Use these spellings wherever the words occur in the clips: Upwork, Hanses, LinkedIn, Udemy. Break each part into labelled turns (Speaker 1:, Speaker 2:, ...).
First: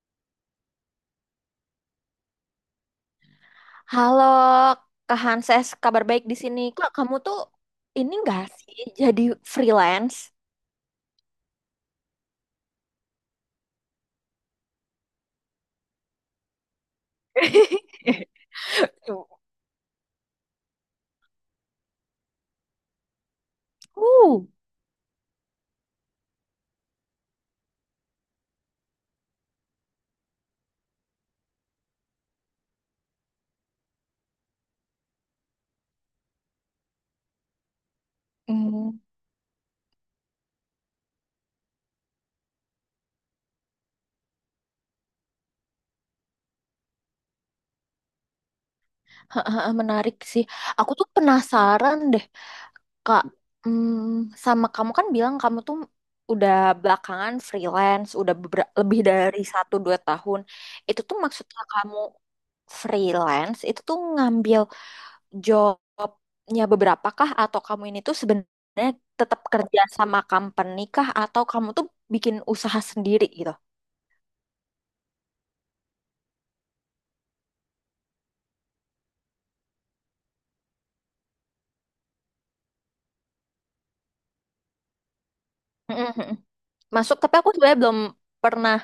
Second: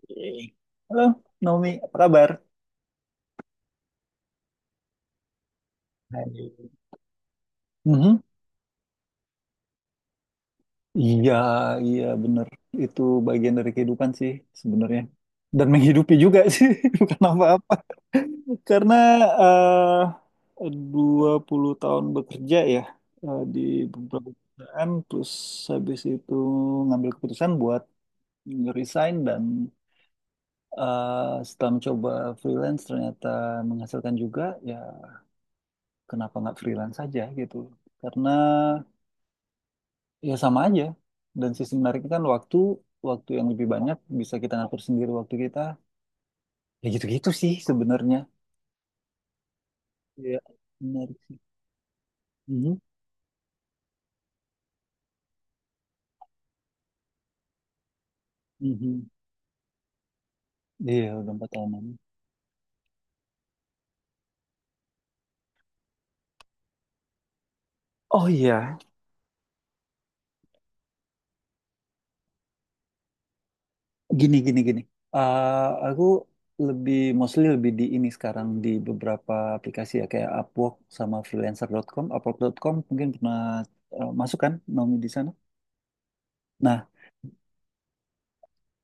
Speaker 1: Oke. Halo, Naomi, apa kabar?
Speaker 2: Halo, Kak Hanses, kabar baik di sini.
Speaker 1: Hai.
Speaker 2: Kak, kamu tuh ini
Speaker 1: Mhm.
Speaker 2: nggak sih jadi freelance?
Speaker 1: Iya, iya bener. Itu bagian dari kehidupan sih sebenarnya. Dan menghidupi juga sih, bukan apa-apa. Karena eh 20 tahun bekerja ya, di beberapa
Speaker 2: Uh,
Speaker 1: perusahaan, terus habis itu ngambil keputusan buat resign dan, setelah mencoba freelance ternyata menghasilkan juga, ya kenapa nggak freelance saja gitu. Karena
Speaker 2: hmm,
Speaker 1: ya sama aja. Dan sisi menariknya kan waktu waktu yang lebih banyak bisa kita ngatur sendiri waktu kita. Ya gitu-gitu sih sebenarnya.
Speaker 2: menarik
Speaker 1: Iya,
Speaker 2: sih. Aku tuh
Speaker 1: menarik sih.
Speaker 2: penasaran deh,
Speaker 1: Mhm,
Speaker 2: Kak. Hmm, sama kamu kan bilang kamu tuh udah belakangan freelance, udah lebih
Speaker 1: mhm.
Speaker 2: dari satu dua tahun. Itu
Speaker 1: Iya,
Speaker 2: tuh
Speaker 1: udah empat
Speaker 2: maksudnya
Speaker 1: tahunan.
Speaker 2: kamu freelance, itu tuh ngambil jobnya beberapa kah atau kamu ini tuh
Speaker 1: Oh iya,
Speaker 2: sebenarnya tetap kerja sama company kah atau kamu tuh bikin usaha sendiri gitu?
Speaker 1: gini gini gini. Aku lebih mostly lebih di ini sekarang di beberapa aplikasi ya kayak Upwork sama freelancer dot com Upwork dot com mungkin pernah, masuk kan Naomi di sana.
Speaker 2: Mm-mm. Masuk, tapi aku sebenarnya belum pernah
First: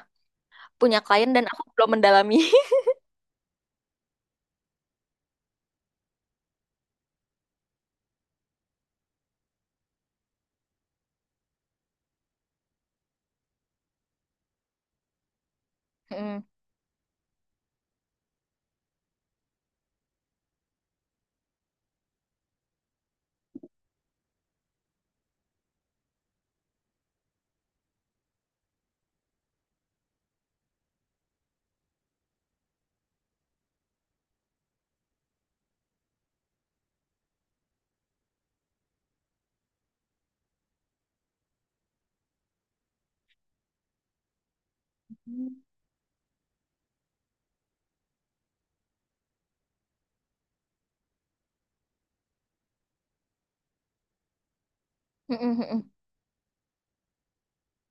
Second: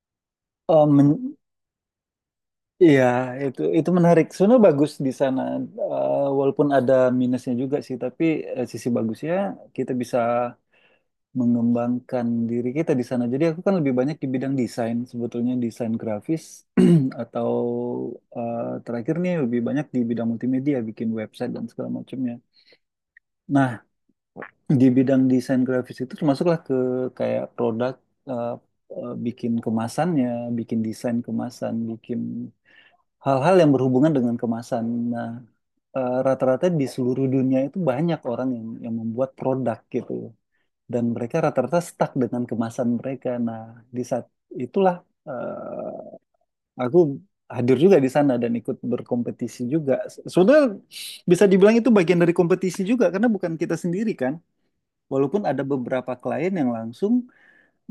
Speaker 1: Nah,
Speaker 2: punya klien dan aku belum mendalami.
Speaker 1: iya, itu menarik. Sebenarnya bagus di sana, walaupun ada minusnya juga sih. Tapi sisi bagusnya kita bisa mengembangkan diri kita di sana. Jadi aku kan lebih banyak di bidang desain, sebetulnya desain
Speaker 2: Mm-mm.
Speaker 1: grafis atau, eh, terakhir nih lebih banyak di bidang multimedia, bikin website dan segala macamnya. Nah, di bidang desain grafis itu termasuklah ke kayak produk, eh, bikin kemasannya, bikin desain kemasan, bikin hal-hal yang berhubungan dengan kemasan. Nah, rata-rata di seluruh dunia itu banyak orang yang membuat produk gitu loh. Dan mereka rata-rata stuck dengan kemasan mereka. Nah, di saat itulah,
Speaker 2: Mm.
Speaker 1: eh, aku hadir juga di sana dan ikut berkompetisi juga. Sebenarnya bisa dibilang itu bagian dari kompetisi juga karena bukan kita sendiri kan. Walaupun ada
Speaker 2: Mm-mm.
Speaker 1: beberapa klien yang langsung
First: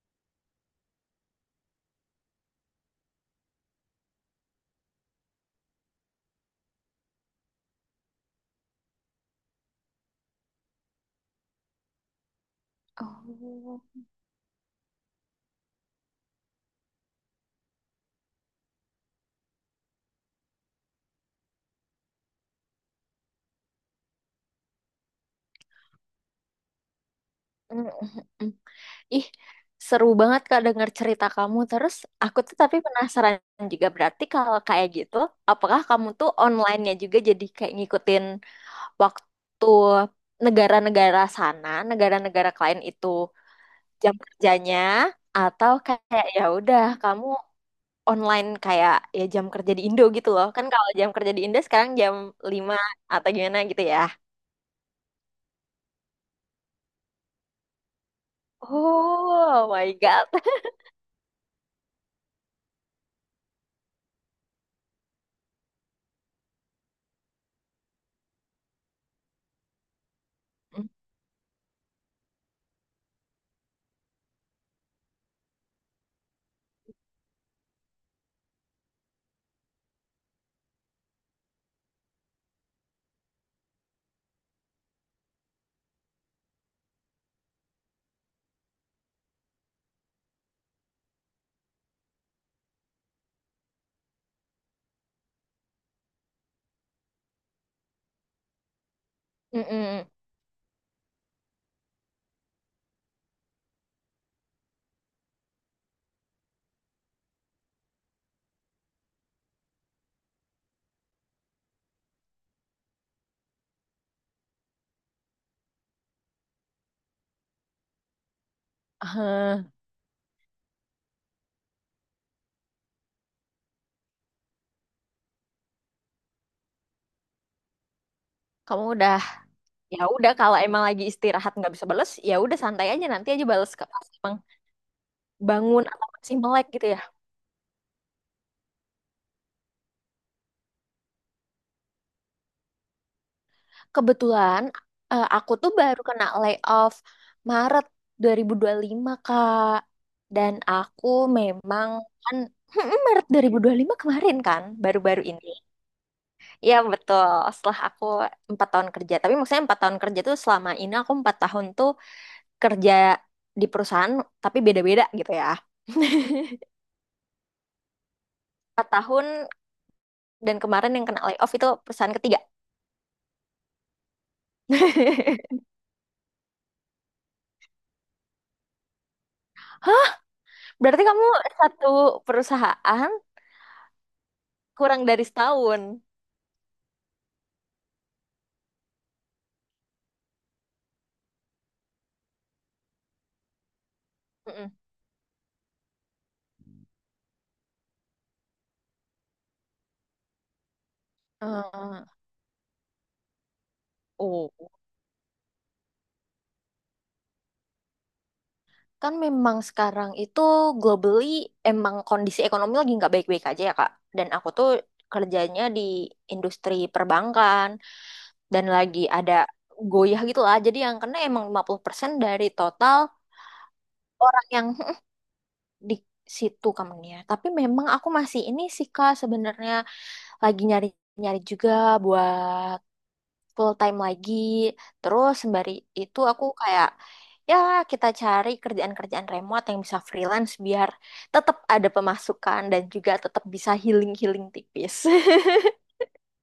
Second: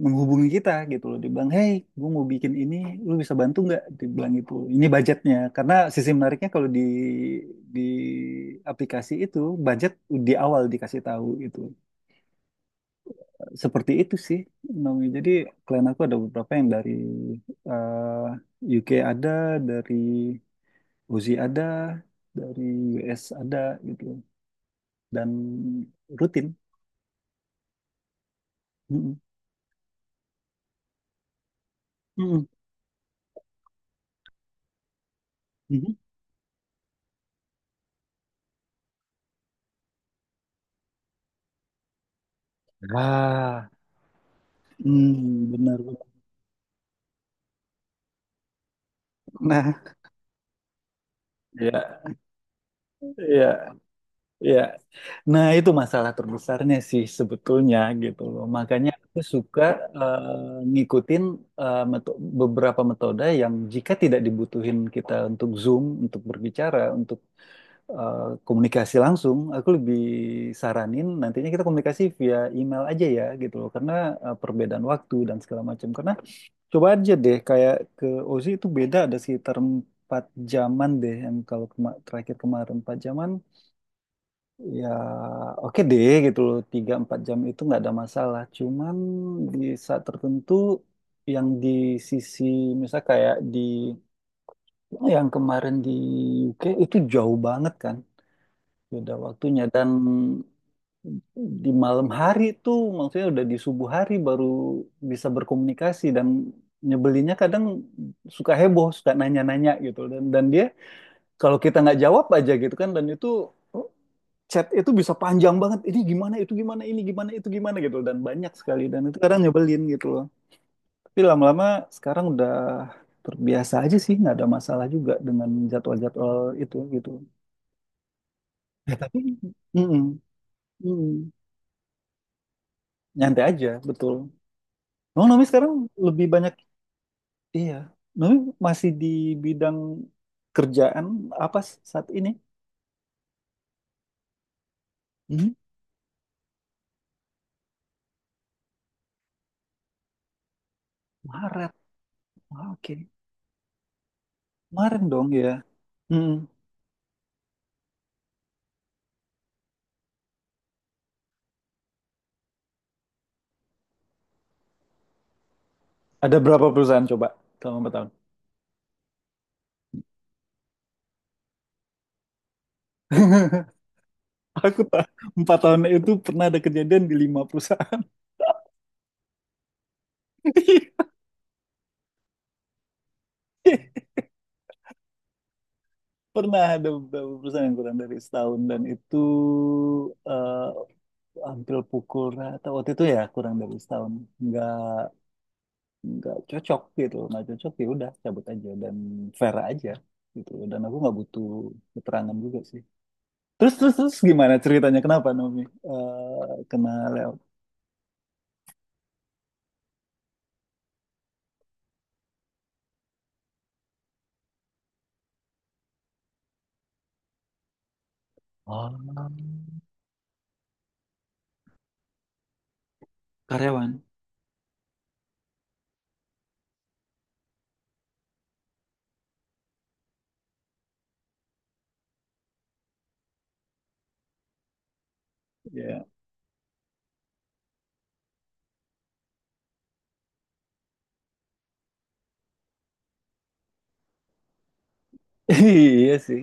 Speaker 1: menghubungi kita gitu loh, dibilang hey, gue mau bikin ini, lu bisa bantu nggak, dibilang itu ini budgetnya, karena sisi menariknya kalau di aplikasi itu budget di awal dikasih tahu gitu,
Speaker 2: Oh.
Speaker 1: seperti itu sih Naomi. Jadi klien aku ada beberapa yang dari, UK ada, dari Uzi ada, dari US ada gitu, dan rutin.
Speaker 2: Mm-mm.
Speaker 1: Mm-mm.
Speaker 2: Ih, seru banget Kak denger cerita kamu. Terus aku
Speaker 1: Mm-mm.
Speaker 2: tuh tapi penasaran juga berarti kalau kayak gitu, apakah
Speaker 1: Mhm.
Speaker 2: kamu tuh online-nya juga jadi kayak ngikutin waktu negara-negara sana, negara-negara klien itu
Speaker 1: Ah,
Speaker 2: jam kerjanya
Speaker 1: hmm,
Speaker 2: atau
Speaker 1: benar, benar.
Speaker 2: kayak ya udah kamu online kayak ya jam kerja di
Speaker 1: Nah,
Speaker 2: Indo gitu loh. Kan kalau jam kerja di Indo sekarang
Speaker 1: ya,
Speaker 2: jam 5 atau gimana
Speaker 1: ya.
Speaker 2: gitu ya.
Speaker 1: Ya, nah itu masalah terbesarnya sih sebetulnya gitu loh. Makanya aku suka,
Speaker 2: Oh my God.
Speaker 1: ngikutin beberapa metode yang jika tidak dibutuhin kita untuk Zoom, untuk berbicara, untuk, eh, komunikasi langsung, aku lebih saranin nantinya kita komunikasi via email aja ya gitu loh. Karena perbedaan waktu dan segala macam. Karena coba aja deh kayak ke Ozi itu beda ada sekitar 4 jaman deh yang kalau terakhir kemarin 4 jaman, ya oke deh gitu loh, 3 4 jam itu nggak ada masalah, cuman di saat tertentu yang di sisi misal kayak di yang kemarin di UK itu jauh banget kan beda waktunya, dan
Speaker 2: Mm-mm.
Speaker 1: di malam hari itu maksudnya udah di subuh hari baru bisa berkomunikasi, dan nyebelinnya kadang suka heboh, suka nanya-nanya gitu, dan dia kalau kita nggak jawab aja gitu kan, dan itu chat itu bisa panjang banget, ini gimana, itu gimana, ini gimana, itu gimana gitu, dan banyak sekali, dan itu kadang
Speaker 2: Eh,
Speaker 1: nyebelin gitu loh. Tapi lama-lama sekarang udah terbiasa aja sih, nggak ada masalah juga dengan jadwal-jadwal itu gitu.
Speaker 2: Kamu udah,
Speaker 1: Tapi
Speaker 2: ya
Speaker 1: mm-mm,
Speaker 2: udah kalau emang lagi
Speaker 1: mm,
Speaker 2: istirahat nggak bisa bales ya udah santai aja nanti
Speaker 1: nyantai
Speaker 2: aja
Speaker 1: aja
Speaker 2: bales ke pas
Speaker 1: betul.
Speaker 2: emang
Speaker 1: Nomi Nomi sekarang
Speaker 2: bangun atau
Speaker 1: lebih
Speaker 2: masih
Speaker 1: banyak,
Speaker 2: melek gitu ya.
Speaker 1: iya, Nomi masih di bidang kerjaan apa saat ini?
Speaker 2: Kebetulan
Speaker 1: Hmm?
Speaker 2: aku tuh baru kena layoff Maret 2025, Kak. Dan aku
Speaker 1: Maret.
Speaker 2: memang kan
Speaker 1: Ah, oke.
Speaker 2: Maret 2025 kemarin kan,
Speaker 1: Maret
Speaker 2: baru-baru
Speaker 1: dong
Speaker 2: ini.
Speaker 1: ya, mm,
Speaker 2: Iya betul, setelah aku 4 tahun kerja. Tapi maksudnya 4 tahun kerja tuh selama ini aku 4 tahun tuh kerja di perusahaan tapi beda-beda gitu ya.
Speaker 1: ada berapa perusahaan coba selama 4 tahun.
Speaker 2: 4 tahun dan kemarin yang kena layoff itu perusahaan ketiga.
Speaker 1: Aku ta- empat tahun itu pernah ada kejadian di 5 perusahaan.
Speaker 2: Hah, berarti kamu satu perusahaan kurang dari setahun.
Speaker 1: Pernah ada beberapa perusahaan yang kurang dari setahun, dan itu, eh, hampir pukul rata waktu itu ya kurang dari setahun.
Speaker 2: Mm-mm.
Speaker 1: Nggak nggak cocok gitu, nggak cocok, ya udah cabut aja, dan fair aja gitu. Dan aku nggak butuh
Speaker 2: Eh,
Speaker 1: keterangan juga sih. Terus terus terus
Speaker 2: oh,
Speaker 1: gimana ceritanya? Kenapa Naomi, kena layoff?
Speaker 2: kan memang sekarang itu globally emang kondisi ekonomi lagi nggak baik-baik aja ya Kak. Dan aku tuh kerjanya di industri perbankan dan
Speaker 1: Oh,
Speaker 2: lagi ada goyah gitu lah. Jadi yang kena emang 50% dari total
Speaker 1: karyawan.
Speaker 2: orang yang di situ company. Tapi memang aku masih ini sih Kak sebenarnya lagi nyari-nyari juga buat full time lagi. Terus sembari
Speaker 1: Ya,
Speaker 2: itu aku kayak ya kita cari kerjaan-kerjaan remote yang bisa freelance biar tetap ada pemasukan dan juga tetap bisa healing-healing tipis.
Speaker 1: iya sih.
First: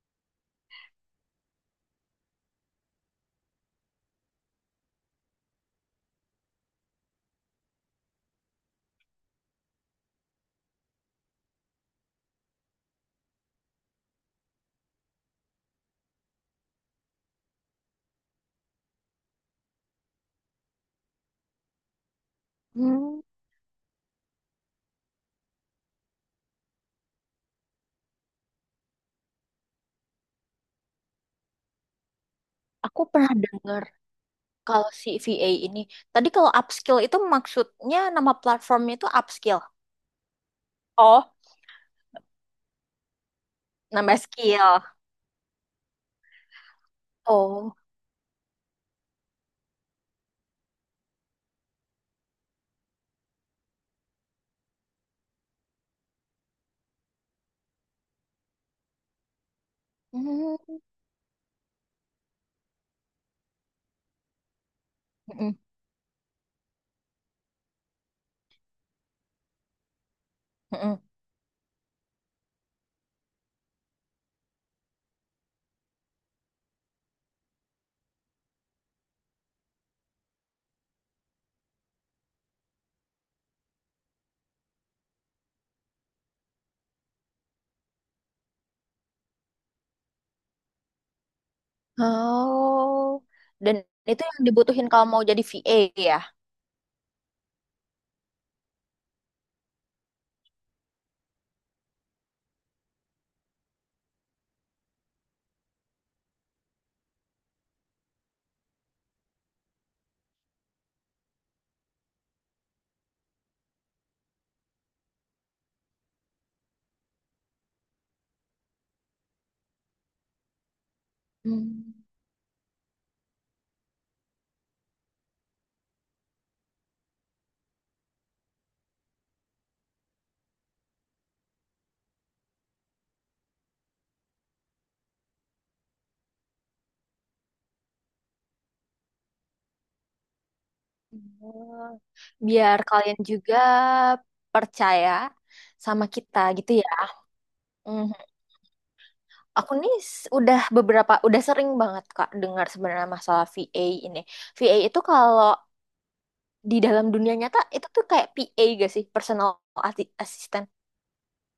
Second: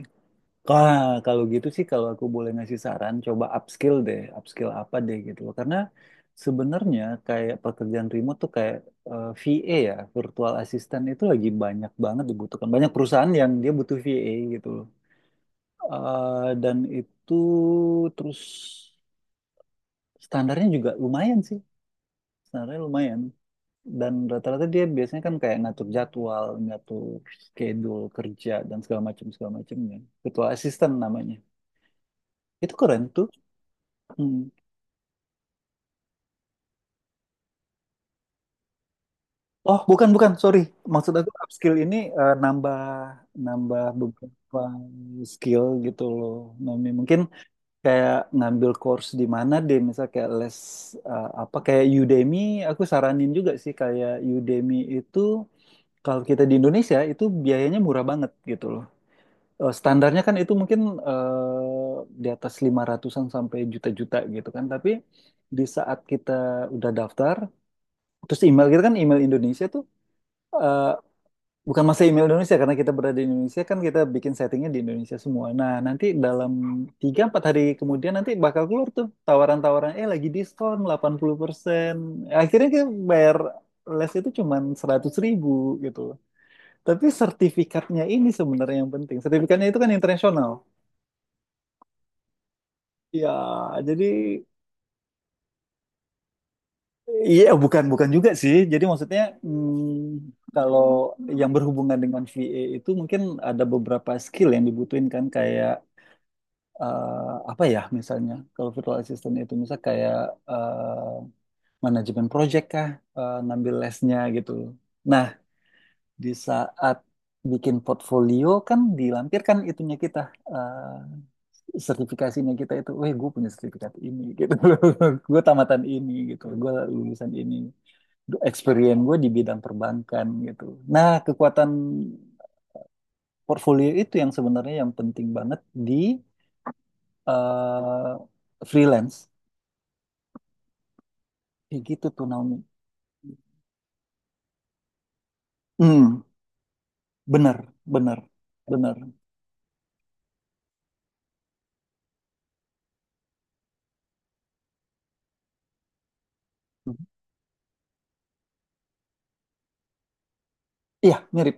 Speaker 1: Ah, kalau gitu sih kalau aku boleh ngasih saran, coba upskill deh, upskill apa deh gitu loh. Karena sebenarnya kayak pekerjaan remote tuh kayak, VA ya, virtual assistant itu lagi banyak banget dibutuhkan. Banyak perusahaan yang dia butuh VA gitu loh. Dan itu terus standarnya juga lumayan sih, standarnya
Speaker 2: Hmm,
Speaker 1: lumayan. Dan rata-rata dia biasanya kan kayak ngatur jadwal, ngatur schedule kerja dan segala macam segala macamnya. Virtual assistant namanya. Itu
Speaker 2: aku
Speaker 1: keren tuh.
Speaker 2: pernah dengar
Speaker 1: Hmm.
Speaker 2: kalau si VA ini. Tadi kalau upskill itu maksudnya nama platformnya itu upskill.
Speaker 1: Oh, bukan, bukan. Sorry. Maksud aku
Speaker 2: Oh,
Speaker 1: upskill ini nambah, nambah
Speaker 2: nambah
Speaker 1: beberapa
Speaker 2: skill.
Speaker 1: skill gitu loh. Nomi mungkin
Speaker 2: Oh.
Speaker 1: kayak ngambil course di mana deh, misal kayak les, apa kayak Udemy, aku saranin juga sih kayak Udemy itu kalau kita di Indonesia itu biayanya murah banget gitu loh. Standarnya kan itu
Speaker 2: Hmm.
Speaker 1: mungkin, eh, di atas 500-an sampai juta-juta gitu kan. Tapi
Speaker 2: Mm-mm.
Speaker 1: di saat kita udah daftar, terus email kita kan email Indonesia tuh, eh,
Speaker 2: Mm-mm.
Speaker 1: bukan masa email Indonesia, karena kita berada di Indonesia, kan kita bikin settingnya di Indonesia semua. Nah, nanti dalam 3 4 hari kemudian nanti bakal keluar tuh tawaran-tawaran, eh lagi diskon 80%. Akhirnya kita bayar les itu cuman 100 ribu gitu. Tapi sertifikatnya ini sebenarnya yang penting. Sertifikatnya itu kan internasional.
Speaker 2: Oh.
Speaker 1: Ya,
Speaker 2: Dan
Speaker 1: jadi
Speaker 2: itu yang dibutuhin kalau mau jadi VA ya.
Speaker 1: iya, bukan bukan juga sih. Jadi maksudnya hmm, kalau yang berhubungan dengan VA itu mungkin ada beberapa skill yang dibutuhin kan kayak, apa ya, misalnya kalau virtual assistant itu misal kayak, eh, manajemen project kah, ngambil lesnya gitu. Nah, di saat bikin portfolio kan dilampirkan itunya kita,
Speaker 2: Hmm.
Speaker 1: sertifikasinya kita itu, weh gue punya sertifikat ini gitu, gue tamatan ini gitu, gue lulusan ini, experience gue di bidang perbankan gitu. Nah, kekuatan portfolio itu yang sebenarnya yang penting banget di, eh, freelance. Kayak
Speaker 2: Oh,
Speaker 1: gitu tuh Naomi.
Speaker 2: biar kalian juga percaya sama
Speaker 1: Hmm,
Speaker 2: kita gitu ya.
Speaker 1: bener,
Speaker 2: Mhm.
Speaker 1: bener, bener.
Speaker 2: Aku nih udah beberapa, udah sering banget Kak dengar sebenarnya masalah VA ini. VA itu kalau di dalam dunia nyata itu tuh kayak PA gak sih? Personal assistant.
Speaker 1: Iya, mirip,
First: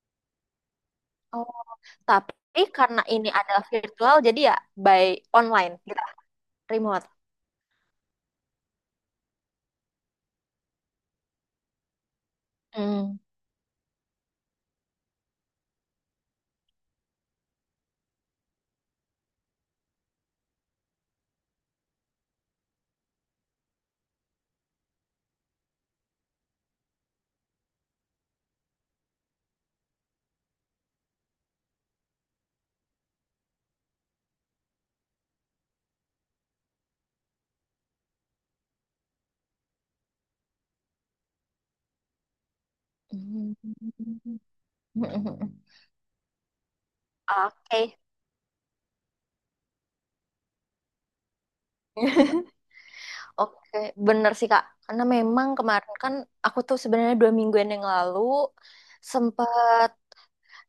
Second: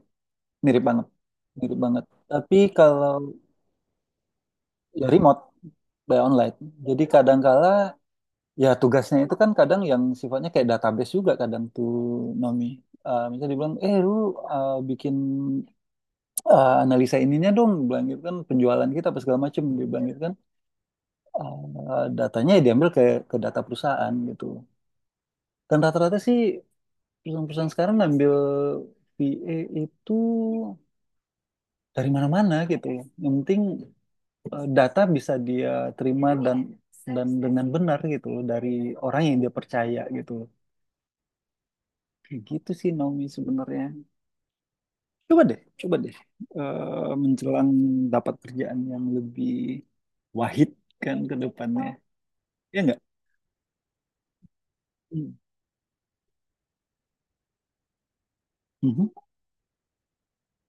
Speaker 1: mirip banget,
Speaker 2: Oh,
Speaker 1: mirip banget. Tapi
Speaker 2: tapi karena
Speaker 1: kalau
Speaker 2: ini adalah virtual jadi ya by
Speaker 1: ya remote
Speaker 2: online gitu,
Speaker 1: by online, jadi
Speaker 2: remote.
Speaker 1: kadangkala ya tugasnya itu kan kadang yang sifatnya kayak database juga kadang tuh Nomi.
Speaker 2: Mm.
Speaker 1: Misalnya dibilang, eh lu, bikin, analisa ininya dong, bilang gitu kan, penjualan kita apa segala macem, dia bilang gitu kan. Datanya ya diambil ke, data perusahaan gitu. Dan rata-rata sih perusahaan-perusahaan sekarang ngambil VA itu dari mana-mana gitu ya. Yang penting, data bisa dia terima dan dengan benar gitu loh, dari orang yang dia percaya gitu loh. Kayak gitu sih Naomi sebenarnya.
Speaker 2: Mm.
Speaker 1: Coba deh, coba deh menjelang
Speaker 2: Oke.
Speaker 1: dapat kerjaan yang lebih wahid kan ke depannya. Ya enggak?
Speaker 2: Oke, bener sih Kak. Karena
Speaker 1: Hmm.
Speaker 2: memang kemarin kan aku tuh sebenarnya 2 mingguan yang lalu
Speaker 1: Mhm.
Speaker 2: sempat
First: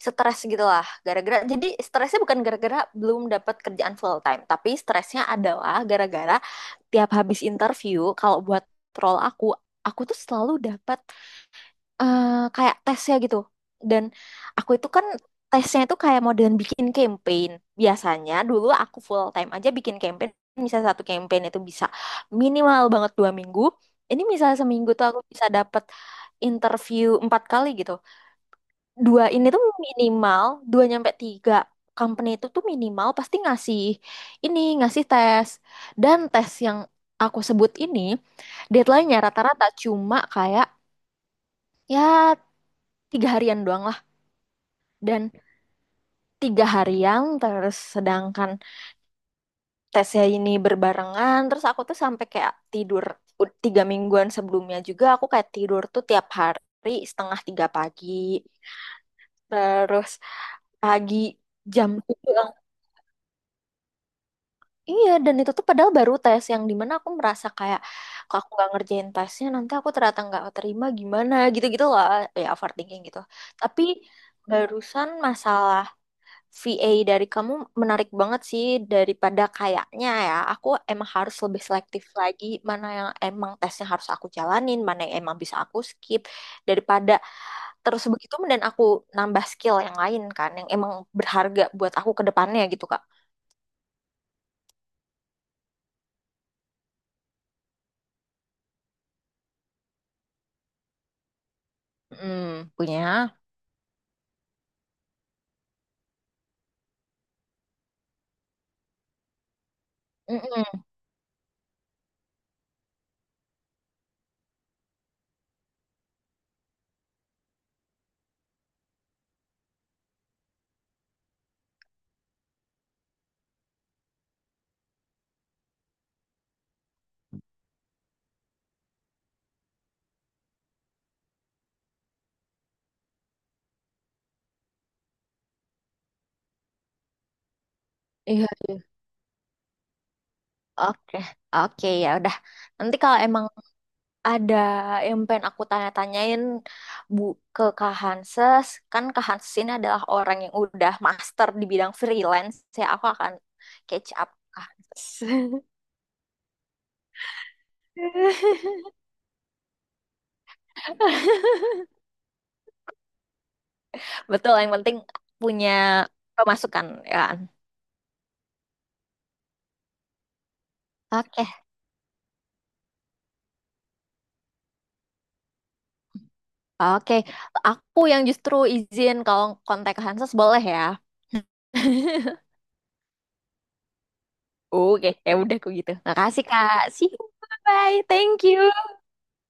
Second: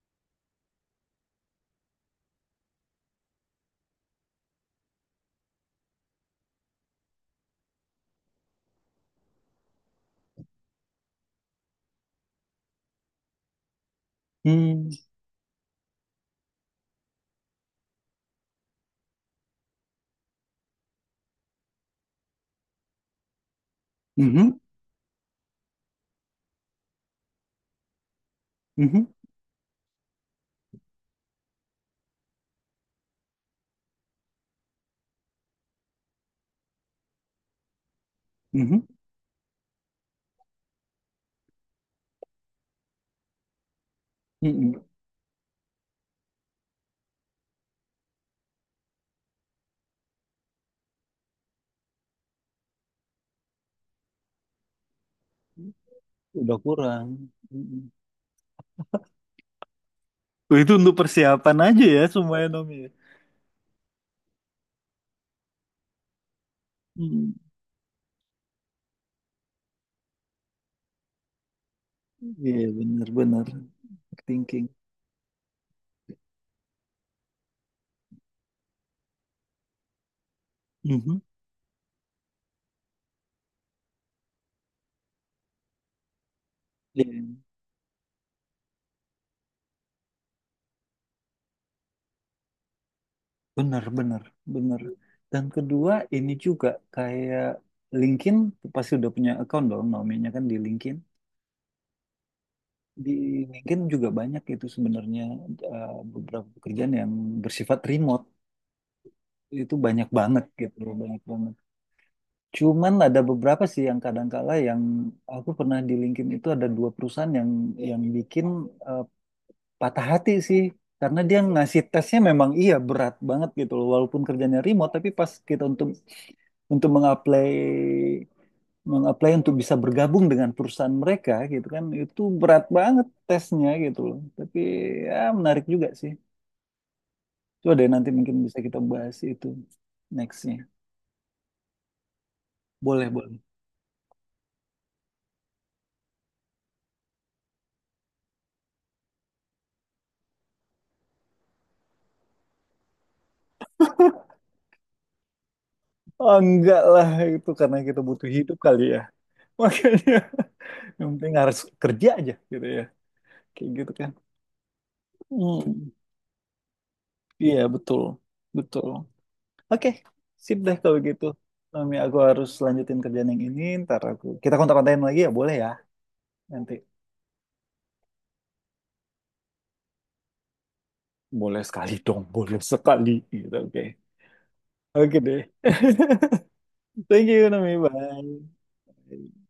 Speaker 2: stres gitu lah. Gara-gara, jadi stresnya bukan gara-gara belum dapat kerjaan full time, tapi stresnya adalah gara-gara tiap habis interview, kalau buat role aku tuh selalu dapat eh, kayak tesnya gitu. Dan aku itu
Speaker 1: Hmm.
Speaker 2: kan tesnya itu kayak modern bikin campaign. Biasanya dulu aku full time aja bikin campaign. Misalnya satu campaign itu bisa minimal banget 2 minggu. Ini misalnya
Speaker 1: Mhm.
Speaker 2: seminggu tuh aku bisa dapet interview 4 kali gitu.
Speaker 1: Mhm.
Speaker 2: Dua ini tuh minimal, dua nyampe tiga company itu tuh minimal pasti ngasih ini, ngasih tes. Dan tes yang aku sebut ini
Speaker 1: Mhm.
Speaker 2: deadline-nya rata-rata cuma kayak ya 3 harian doang
Speaker 1: Mhm.
Speaker 2: dan 3 harian terus, sedangkan tesnya ini berbarengan terus aku tuh sampai kayak tidur 3 mingguan sebelumnya juga aku kayak tidur tuh tiap
Speaker 1: Udah
Speaker 2: hari
Speaker 1: kurang.
Speaker 2: setengah tiga
Speaker 1: Mhm.
Speaker 2: pagi terus
Speaker 1: Itu untuk
Speaker 2: pagi
Speaker 1: persiapan aja
Speaker 2: jam
Speaker 1: ya
Speaker 2: tujuh
Speaker 1: semuanya Nomi.
Speaker 2: iya, dan itu tuh padahal baru tes yang dimana aku
Speaker 1: Hmm.
Speaker 2: merasa kayak kalau aku nggak ngerjain tesnya nanti aku ternyata nggak terima gimana gitu-gitu lah ya
Speaker 1: Iya
Speaker 2: overthinking gitu.
Speaker 1: benar-benar
Speaker 2: Tapi
Speaker 1: thinking.
Speaker 2: barusan masalah VA dari kamu menarik banget sih, daripada kayaknya ya. Aku emang
Speaker 1: Mhm.
Speaker 2: harus lebih selektif lagi mana yang emang tesnya harus aku jalanin, mana yang emang bisa aku skip
Speaker 1: Iya
Speaker 2: daripada terus begitu dan aku nambah skill yang lain kan yang emang berharga buat aku ke depannya gitu Kak.
Speaker 1: benar-benar benar. Dan kedua ini juga kayak LinkedIn pasti udah punya account dong namanya kan di LinkedIn.
Speaker 2: Hmm,
Speaker 1: Di
Speaker 2: punya.
Speaker 1: LinkedIn juga banyak itu sebenarnya, eh, beberapa pekerjaan yang bersifat remote itu banyak banget gitu,
Speaker 2: Mm-mm.
Speaker 1: banyak banget. Cuman ada beberapa sih yang kadang-kala yang aku pernah di LinkedIn itu ada 2 perusahaan yang bikin, eh, patah hati sih, karena dia ngasih tesnya memang iya berat banget gitu loh, walaupun kerjanya remote, tapi pas kita untuk mengapply mengapply untuk bisa bergabung dengan perusahaan mereka gitu kan, itu berat banget tesnya gitu loh. Tapi ya menarik juga sih, coba deh nanti mungkin
Speaker 2: Iya.
Speaker 1: bisa kita bahas itu nextnya,
Speaker 2: Oke. Oke, ya udah. Nanti
Speaker 1: boleh
Speaker 2: kalau
Speaker 1: boleh.
Speaker 2: emang ada yang pengen aku tanya-tanyain Bu ke Kak Hanses. Kan Kak Hanses ini adalah orang yang udah master di bidang freelance. Ya, aku akan catch up Kak Hanses.
Speaker 1: Oh, enggak lah, itu karena kita butuh hidup kali ya, makanya yang penting harus kerja aja gitu ya, kayak gitu kan.
Speaker 2: Betul, yang penting punya
Speaker 1: Hmm.
Speaker 2: pemasukan ya kan.
Speaker 1: Iya, betul. Betul. Oke, sip deh kalau gitu.
Speaker 2: Oke,
Speaker 1: Mami, aku harus lanjutin kerjaan yang ini, ntar aku... Kita kontak-kontakin lagi ya, boleh ya? Nanti.
Speaker 2: oke. Aku yang justru izin kalau kontak Kak Hanses boleh ya.
Speaker 1: Boleh sekali dong, boleh sekali. Gitu, oke.
Speaker 2: Oke,
Speaker 1: Oke
Speaker 2: ya
Speaker 1: deh.
Speaker 2: udah aku gitu. Makasih Kak. See you.
Speaker 1: Thank you, Nami.
Speaker 2: Bye. Thank you.
Speaker 1: Bye.